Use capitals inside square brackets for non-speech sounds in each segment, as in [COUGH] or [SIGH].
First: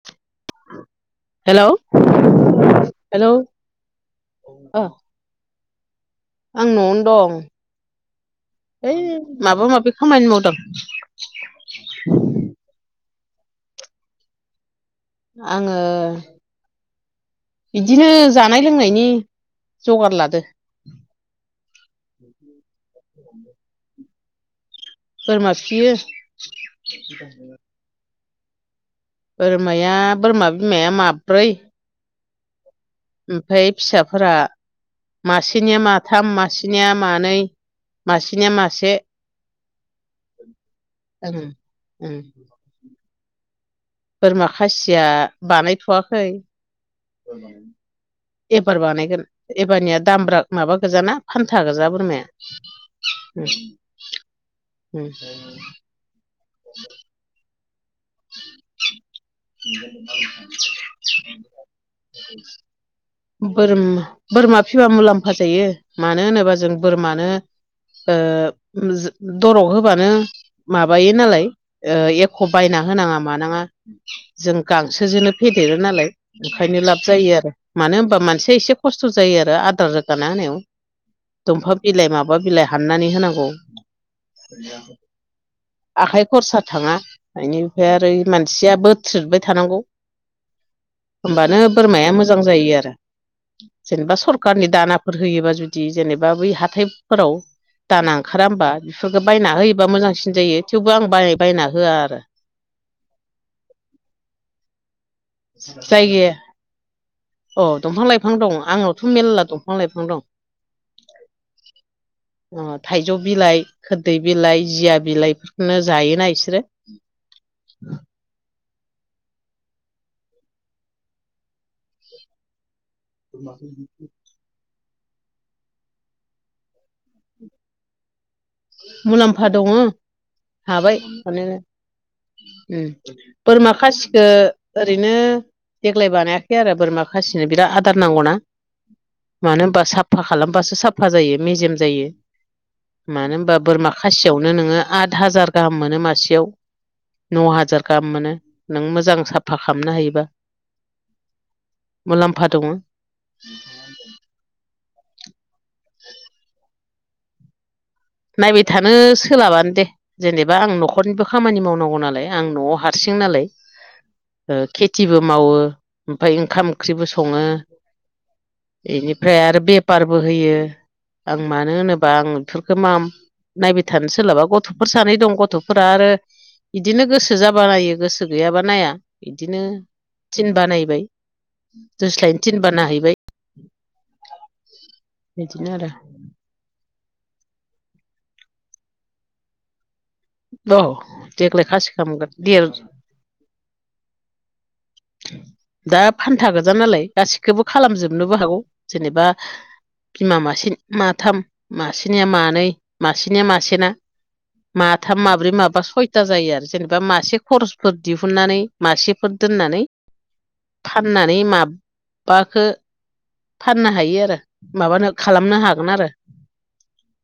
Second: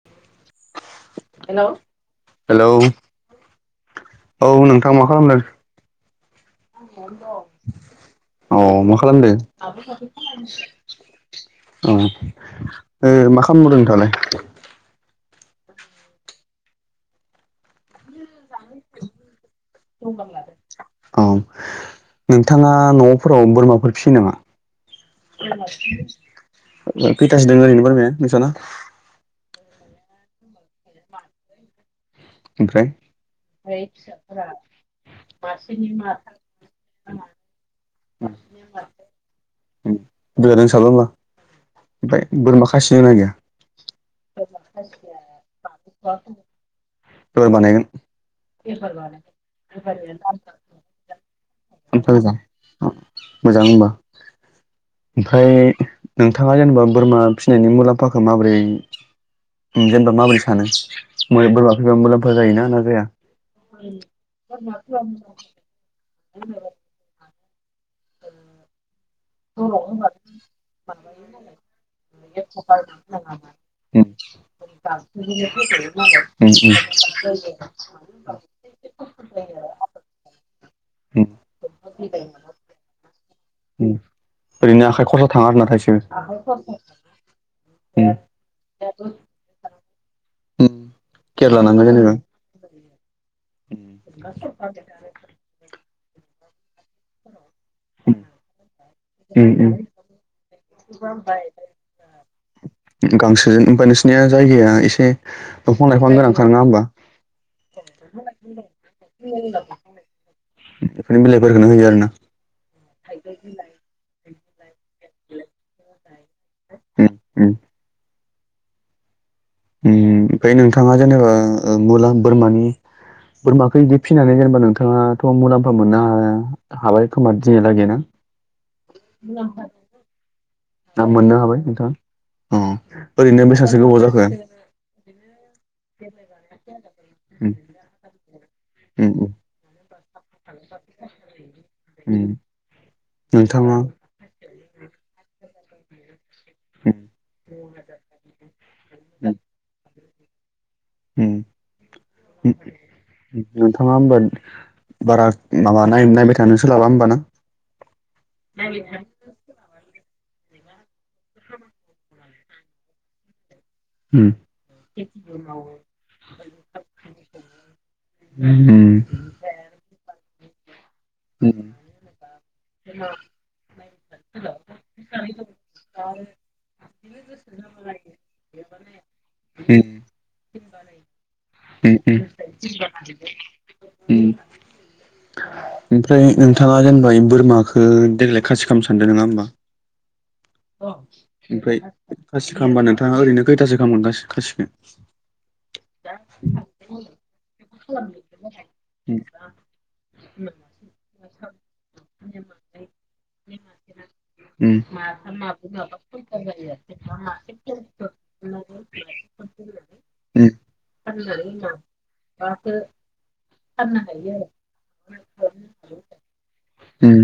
[INAUDIBLE] Hello hello hello औ ओ नोंथां मा खालामदों आं न'आवनो दं औ ओइ मा खालामदो माबा माबि खामानि मावदों अ मा [UNINTELLIGIBLE] नोंथाङालाय आङो बिदिनो जानाय लोंनायनि जगार लादो औ नोंथाङा न'फोराव बोरमाफोर फियो नामा बोरमा फियो खैथाासो दों ओरैनो बोरमाया नोंसाना बोरमाया बोरमा बिमाया माब्रै ओमफ्राय ओमफाय फिसाफोरा मासेनिया माथाम मासेनिया मानै मासेनिया मासे [UNINTELLIGIBLE] ओं ओं ओमफ्राय बोरमा खासिनो ना गैया बोरमा खासिया बानायथ'वाखै [UNINTELLIGIBLE] बानायगोन एबार बानायगोन एबारनिया दामब्रा माबा गोजाना फान्था गोजा बोरमाया मोजां उम मोजां होनबा [INAUDIBLE] नोंथाङा जेनेबा बोरमा फिसिनायनि मुलाम्फाखौ माबोरै जेनेबा माबोरै सानो बोरमा फैबा मुलाम्फा जायोना ना जाया बोरा बोरमा फिबा मुलाम्फा जायो मानो होनोबा जों बोरमानो ओ दरग होबानो माबायो नालाय ओ एख' बायना होनाङा मानाङा उम जों गांसोजोंनो फेदेरो नालाय उम ओंखायनो लाब जायो आरो मानो होनबा मानसिया एसे खस्थ' जायो आरो आदार रोगाना होनायाव उम दंफां बिलाइ माबा बिलाइ हाननानै होनांगौ उम ओरैनो आखाइ खरसा थाङा आरोना थाइसेबो आखाइ खरसा थाङा बेनिफ्राय आरो उम मानसिया बो थ्रिदबाय थानांगौ उम केयार होनबानो लानांगौ बोरमाया जेनेबा मोजां जायो आरो जेनेबा सरखारनि दानाफोर होयोबा जुदि बिदि जेनेबा बै हाथायफोराव दाना उम ओंखारा होमबा बेफोरफोरखौ बायना उम होयोबा मोजांसिन जायो थेवबो आं बाय बायना होआ आरो गांसोजों [UNINTELLIGIBLE] नोंसनिया जायगाया एसे दंफां लाइफां जायगाया गोनांखाार नङा होमबा औ दंफां लाइफां दं आंनावथ' मेरला दंफां लाइफां दं बेफोरनि बिलाइफोरखौनो होयो आरो ना अ थाइजौ बिलाइ खोरदै बिलाइ जिया बिलाइफोरखौनो जायोना इसोरो उम उम ओम ओमफ्राय नोंथाङा जेनेबा मुला बोरमानि बोरमाखौ इदि फिनानै जेनेबा नोंथाङा थ' मुलाम्फा मोननो हा हाबाय खोमा दिनिया लागै ना मुलाम्फा दङ हाबाय ना मोननो माने हाबाय नोंथाङा अ उम ओरैनो बोरमा बेसेबांसो गोबाव जाखो खासिखो ओरैनो देग्लाय बानायाखै आरो बोरमा खासिनो उम बिराद आदार नांगौना उम उम मानो होनबा साबफा खालामबासो साबफा जायो मेजेम जायो उम मानो होनबा नोंथाङा बोरमा खासियावनो नोङो आद हाजार गाहाम मोनो मासेयाव उम न' हाजार गाहाम मोनो नों मोजां उम साफा खामनो हायोबा मुलाम्फा उम दङ नोंथाङा होमबा बारा माबा नाय नायबाय थानो सोलाबा होमबाना नायबाय थानो सोलाबानो दे जेनेबा आं न'खरनिबो खामानि मावनांगौ नालाय आं न'आव हा सिं नालाय ओ खेथिबो मावो ओमफफ्राय ओंखाम ओंख्रिबो सङो एनिफ्राय आरो बेफारबो होयो आं मानो होनोबा आं खोमाम नायबाय थानो सोलाबा गथ'फोर सानै दं गथ'फोरा आरो इदिनो गोसो जाबा नायो गोसो गैयाबा नाया इदिनो थिनबा नायबाय। उम उम दोस्लायनो थिनबा नायहैबाय उम बिदिनो आरो ओमफ्राय नोंथाङा जेनबा इम बोरमाखो देग्लाय खासि खामनो सानदो नोङा ओनबा? औ देग्लाय ओमफ्राय खालामगोन खासि देर खामबा नोंथाङा ओरैनो कैथासो खामो गासै खासिखो? दा फान्था गोजा नालाय गासिखौबो खालामजोबनोबो हागौ उम जेनेबा बिमा मासे माथाम मासेनिया मानै मासेनिया मासेना उम माथाम, माब्रै, माबा, सयता जायो आरो जेनेबा मासे खरसफोर दिहुननानै मासेफोर दोननानै उम फाननानै माबबाखो फाननो हायो आरो। माबानो खालामनो हागोन आरो उम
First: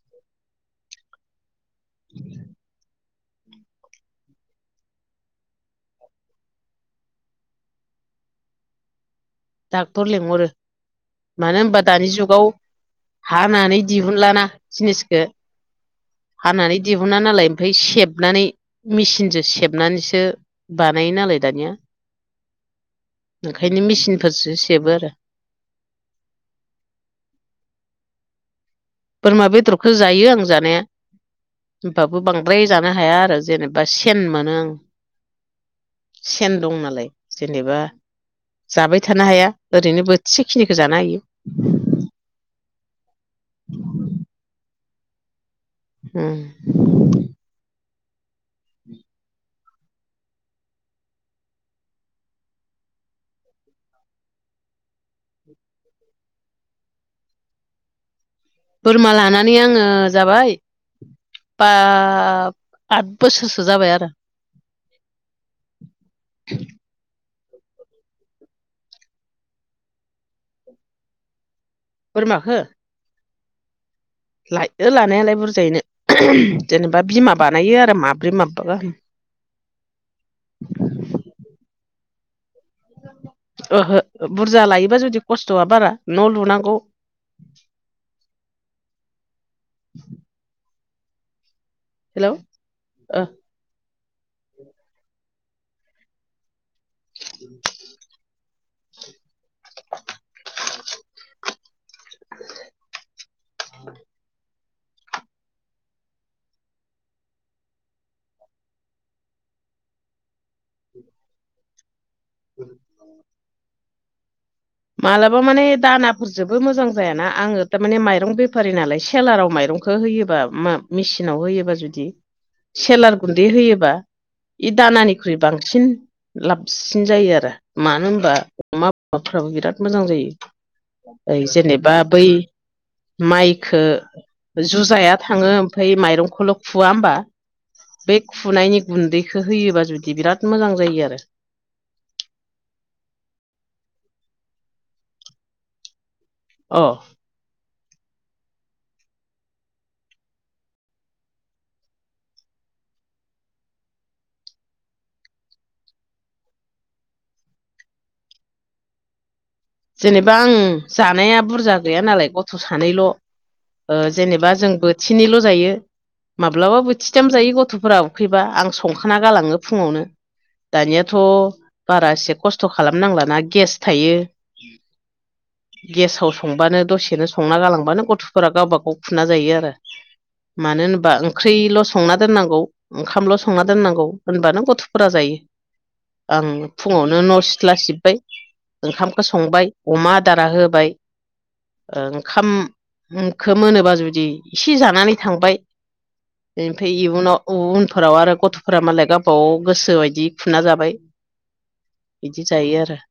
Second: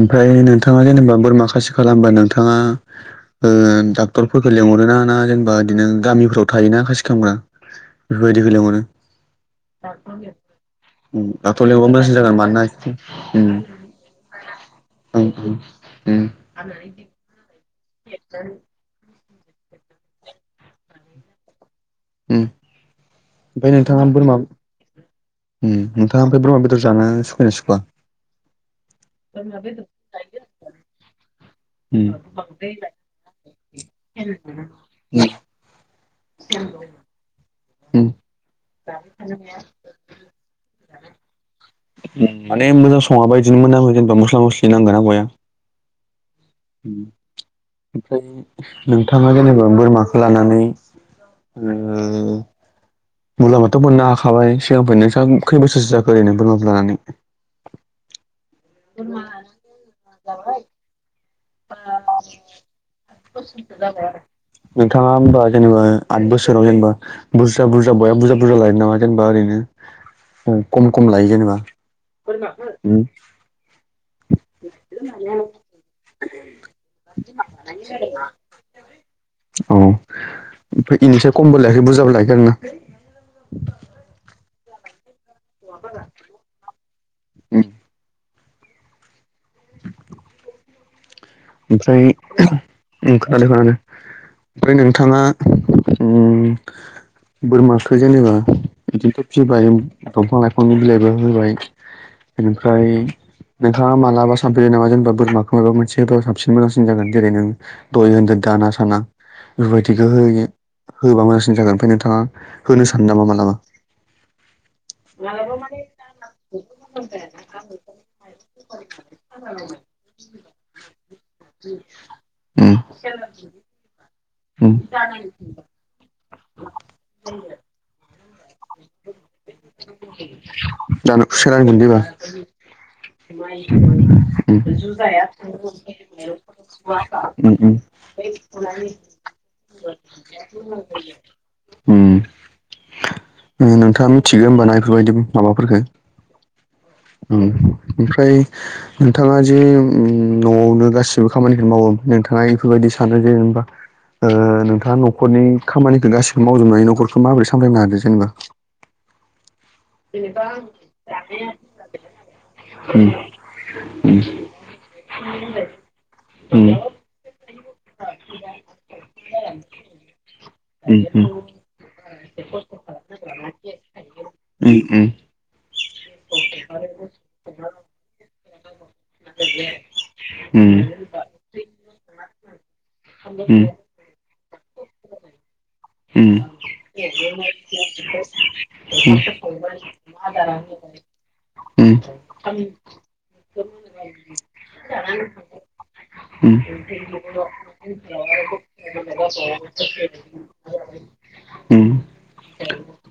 ओमफ्राय नोंथाङा जेनेबा बोरमा खासि खालामबा नोंथाङा ओ डाक्टरफोरखो लिंहरोना ना जेनेबा बिदिनो गामिफोराव थायोना खासि खामग्रा बेफोरबायदिखो लिंहरो डाक्टर लिंहरो मानो डाक्टर होनबा लिंबा दानि मोजांसिन जागोन जुगाव मानोना उम हानानै दिहुनलाना जिनिसखो ओं उम हानानै दिहुना नालाय ओमफाय सेबनानै मेचिनजो सेबनानैसो बानायो नालाय दानिया। उम ओमफाय नोंथाङा बो फोरजो सेबो आरो उ? म नोंथाङा ओमफ्राय बोरमा बेदर जानो सुखुयोना सुखुआ बोरमा बेदरखौ जायो आं जानाया। होमबाबो बांद्राय जानो हाया आरो जेनेबा सेन मोनो आं। उम सेन दं नालाय जेनेबा उम जाबाय थानो हाया ओरैनो बो थिसे खिनिखो जानो हायो। माने मोजां सङाबा इदिनो मोनामो जेनेबा मस्ला मस्लि नांगोना बया। उम उम ओमफाय नोंथाङा जेनेबा बोरमाखो लानानै नोङो मुलाम्फाथ' मोननो हाखाबाय सिगांनिफ्रायनो नोंसा कै बोसोरसो जाखो ओरैनो बोरमाखौ लानानै? बोरमा लानानै आङो जाबाय बा आद बोसोरसो जाबाय आरो नोंथाङा ओमबा जेनेबा आद बोसोराव जेनबा बुरजा बुरजा बया बुरजा बुरजा लायो नामा जेनबा ओरैनो कम कम लायो जेनेबा? बोरमाखौ बोरमाखो उम लायो लानायालाय बुरजायैनो जेनेबा बिमा बानायो आरो माब्रै माबा गाहाम औ ओमफ्राय इनिफ्राय खमबो लायाखै बुरजाबो लायाखै आरोना? ओहो बुरजा लायोबा जुदि खस्थ'आ बारा न' लुनांगौ। [INAUDIBLE] हेलौ ओमफ्राय [UNINTELLIGIBLE] ओ फोरालाय ओमफ्राय नोंथाङा उम बोरमाखो जेनेबा इदिनोथ' फिसिबाय दंफां लाइफांनि बिलाइबो होबाय बेनिफ्राय नोंथाङा मालाबा सानफेरा नामा जेनबा बोरमाखौ माबा मोनसे जेनबा साबसिन मोजांसिन जागोन जेरै नों दय होदो दाना साना बेफोरबायदिखौ होयो होबा मोजांसिन जागोन ओमफ्राय नोंथाङा होनो सानो नामा मालाबा? मालाबा माने दानाफोरजोंबो मोजां जायाना आङो थारमाने माइरं बेफारि नालाय सेलाराव माइरं खो होयोबा मेचिनाव होयोबा जुदि उम सेेलार गुन्दै होयोबा उम इ दानानिख्रुइ बांसिन लाबसिन जायो आरो मानो होनबा अमा फ्राबो बिराद मोजां जायो दाना ऐ सोरां जेनेबा गुन्दैबा बै माइखो उम जुजाया थाङो ओमफफ्राय माइरंखौल' खुवा होमबा उम बे खुनायनि गुन्दैखौ होयोबा जुदि बिराद मोजां जायो आरो उम नोंथाङा मिथिगौ होमबाना बेफोरबायदि माबाफोरफोरखौ अ औ ओमफ्राय नोंथाङा जे न'आवनो गासिबो खामानिखौ मावो नोंथाङा इफोरबायदि सानो जे जेनेबा नोंथाङा न'खरनि खामानिखौ गासिबो मावजोबनो हायो न'खरखखौ माबोरै सामलायनो हादों जेनेबा जेनेबा आं जानाया बुरजा गैया नालाय गथ' सानैल' उम उम जेनेबा जों बोथिनैल' जायो उम माब्लाबा बोथिथाम जायो गथ' गथ'फोरा उखैबा आं संखाना गालाङो फुङावनो उम दानियाथ' उम बारा एसे खस्थ' खालामनांलाना गेस थायो उम‌‌ उम गेसाव संबानो दसेनो संना गालांबानो गथ'फोरा गावबा गाव खुना जायो आरो मानो उम होनबा ओंख्रिल' संनाोननांगौ ओंखामल' संना दोननांगौ होनबानो गथ'फोरा जायो आं फुङावनो न' सिथ्ला सिब्बाय ओंखाम संबाय अमा आदारा होबाय ओंखामखौ मोनोबा जुदि इसे जानानै थांबाय उम फ्राय उनाव उनफोराव आरो गथ'फोरा मालाय गावबा गाव गोसो बायदि खुना जाबाय उम बिदि जायो आरो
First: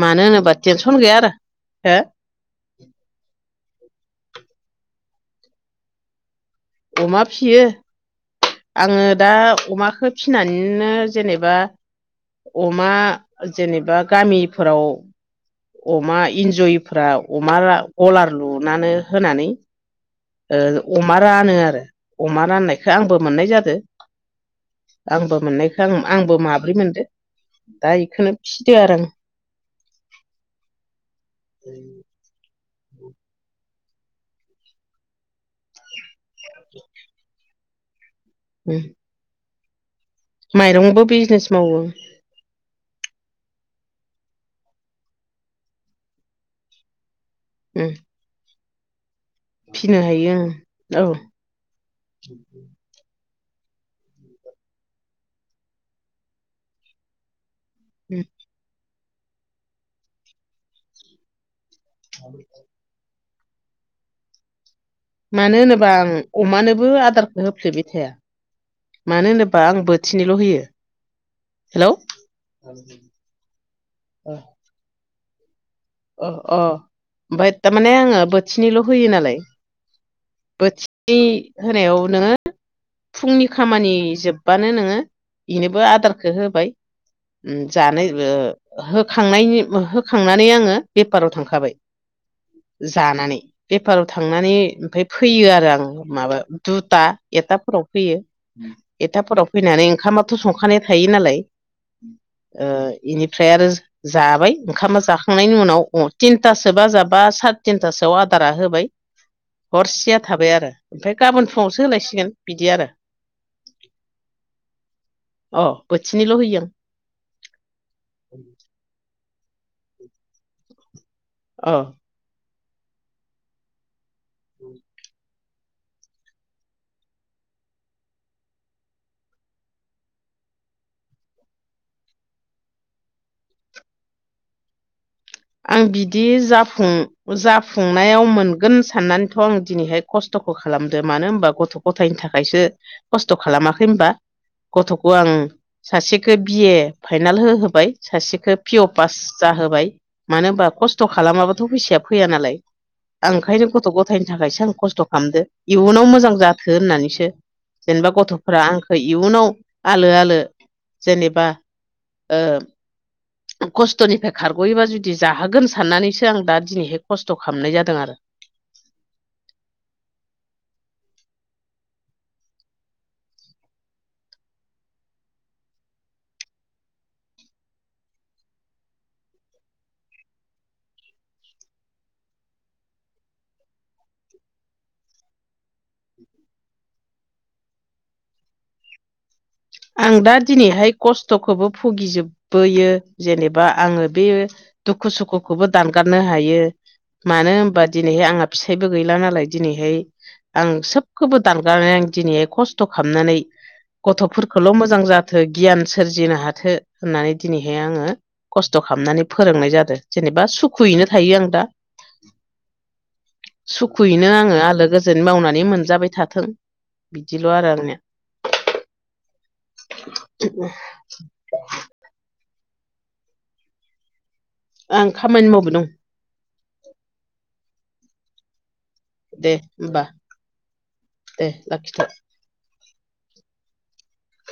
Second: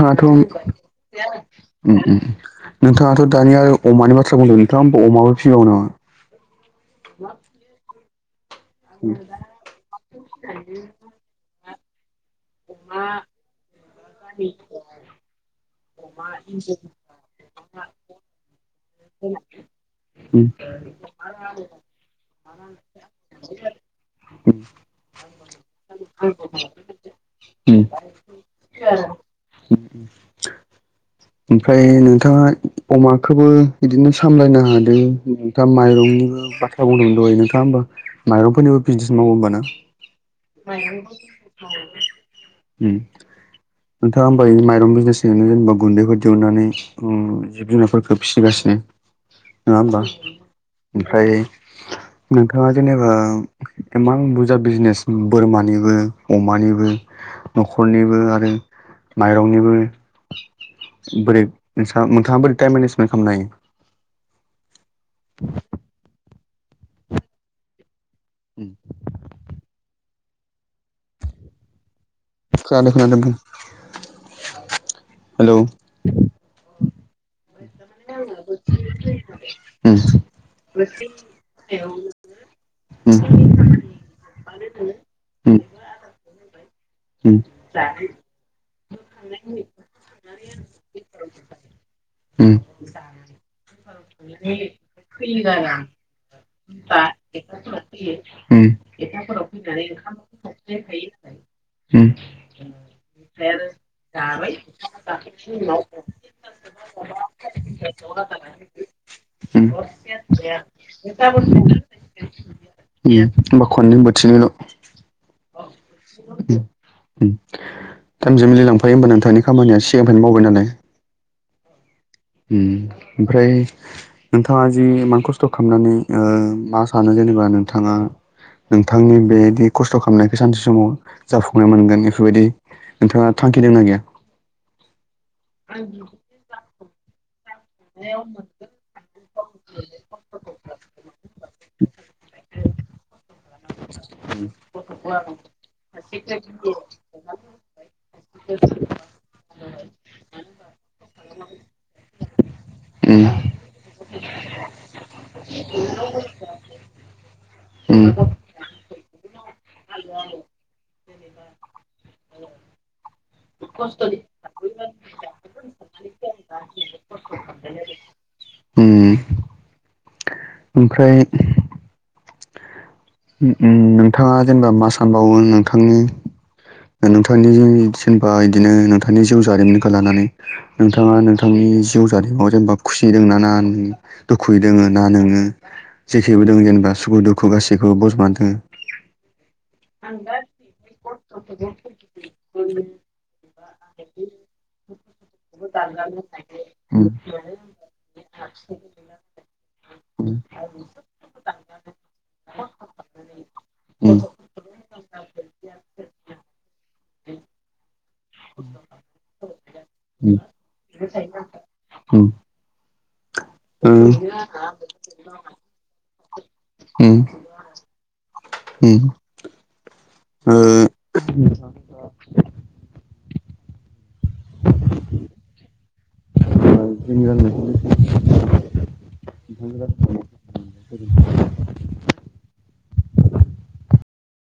मानो होनोबा टेनसन गैया आरो हो नोंथांङाथ' दानि आरो अमानि बाथ्रा बुंदों नोंथांङा होमबा अमाबो फिबावो नामा अमा फिसियो आङो दा अमाखौ फिनानैनो जेनेबा अमा जेनेबा गामिफोराव अमा एन्जयफ्रा अमा गलार लुनानै होनानै उम अमा रानो आरो अमा राननायखौ आंबो मोननाय जादों आंबो मोननायखौ आं आंबो माब्रै मोनदो दा बेखौनो फिदो आरो आं उम ओमफ्राय नोंथाङा अमाखौबो बिदिनो सामलायनो हादों नोंथाङा माइरंनि बाथ्रा बुंदोंमोन दै नोंथाङा होमबा उम माइरंफोरनिबो बिजनेस मावो हमबा नों माइरंबो बिजनेस मावो नोंथाङा होमबा बि माइरं बिजनेस जेनेबा गुन्दैखौ दौनानै जिब जुनारफोरखौ फिसिगासिनो नङा फिनो होमबा हायो ओं औ उम ओमफ्राय नोंथाङा जेनेबा इमान बुरजा बिजनेस बोरमानिबो अमानिबो [INAUDIBLE] न'खरनिबो आरो माइरंनिबो बोरै नों नोंथाङा बोरै टाइम मेनेजमेन्ट खालामनो हायो मानो होनोबा आं अमानोबो आदारखौ होफ्लेबाय थाया मानो होनोबा आंबो थिनैल' होयो हेल' हेलौ अ अ ओमफ्राय थारमाने आङो बोथिननैल' होयो नालाय उम बोथिनै होनायाव नोङो उम फुंनि खामानि जोब बानो नोङो उम बेनोबो आदारखौ होबाय जानो होखांनायनि होखांनानै आङो बेफाराव थांखाबाय जानानै बेपाराव थांनानै ओमफ्राय फैयो आरो आं माबा दुथा एथाफोराव फैयो एथाफोराव फैनानै ओंखामाथ' संखानाय थायो नालाय। उम। ओ इनिफ्राय आरो जा-जाबाय ओंखामा जाखांनायनि उनाव थिनथासोबा जाबा सार-तिन थासोआव आदारा होबाय हरसेया थाबाय आरो। ओमफाय गाबोन फुङावसो होलायसिगोन बिदि आरो। होमबा खननै बोथिनैल' अ बोथिनैल' होयो आं। उम [UNINTELLIGIBLE] लांफायो होमबा नोंथांनि खामानिया सिगांनिफ्रायनो मावबाय नालाय। अ उम ओमफ्राय नोंथाङा जि इमा खस्थ खस्थ' खालामनानै ओ मा सानो जेनेबा नोंथाङा नोंथांनि बेदि खस्थ' खालामनायखौ सानसे समाव जाफुंनाय मोनगोन बेफोर बायदि नोंथाङा थांखि दोंना गैया? आं बिदि जाफुं जा खुंनायाव मोनगोन साननानैथ' आं दिनैहाय खस्थ'खौ खालामदो मानो होनबा गथ'-गथायनि थाखायसो खस्थ' खालामाखै होनबा गथ'खौ आं सासेखो बि ए फाइनाल होहोबाय सासेखौ पि अ पास जाहोबाय। मानो होमबा खस्थ' खालामाबाथ' फैसाया फैया नालाय उम आं ओंखायनो गथ'-गथ' गथायनो थाखायसो आं खस्थ' खालामदो इयुनाव मोजां जाथो होननानैसो। उम जेनबा गथ'फोरा आंखो इयुनाव आलो-आलो जेनेबा ओ खस्थ'निफ्राय खारग'योबा जुदि जाहोगोन साननानैसो आं दा दिनैहाय खस्थ' खालामनाय जादों आरो [INAUDIBLE] उम। ओमफ्राय उम उम नोंथाङा जेनेबा मा सानबावो नोंथांनि नोंथांनि जेन-जेनबा बिदिनो नोंथांनि जिउ जारिमिनखौ लानानै नोंथाङा नोंथांनि जिउ जारिमिाव जेनेबा खुसि दों ना ना दुखुयै दोङो ना नोङो जेखिबो दङ' जेनेबा सुखु- दुखु गासैखौबो बजबना दोङो? आं दा दिनैहाय खस्थ'खौबो भुगिजोबबोयो जेनेबा आङो दि दुखु-सुखुखौबो दानगारनो हायो दोङो मानो होनबा दिनैहाय आंहा फिसायबो गैला नालाय दिनैहाय उम आं सोबखोबो दानगारनानै आं दिनैहाय खस्थ' खालामनानै उम गथ' खोल' मोजां जाथो गियान सोरजिनो हाथो होननानै दिनैहाय आङो खस्थ' खालामनानै फोरोंनाय जादो जेनेबा सुखुयैनो थायो आं दा। उम सुखुयैनो आङो आलो गोजोन मावनानै मोनजाबाय थाथों उम बिदिल' आरो आंनिया। उम। [INAUDIBLE] [INAUDIBLE] आं खामानि मावबाय दं। [INAUDIBLE] दे ओ ओमबा दे लाखिथ'।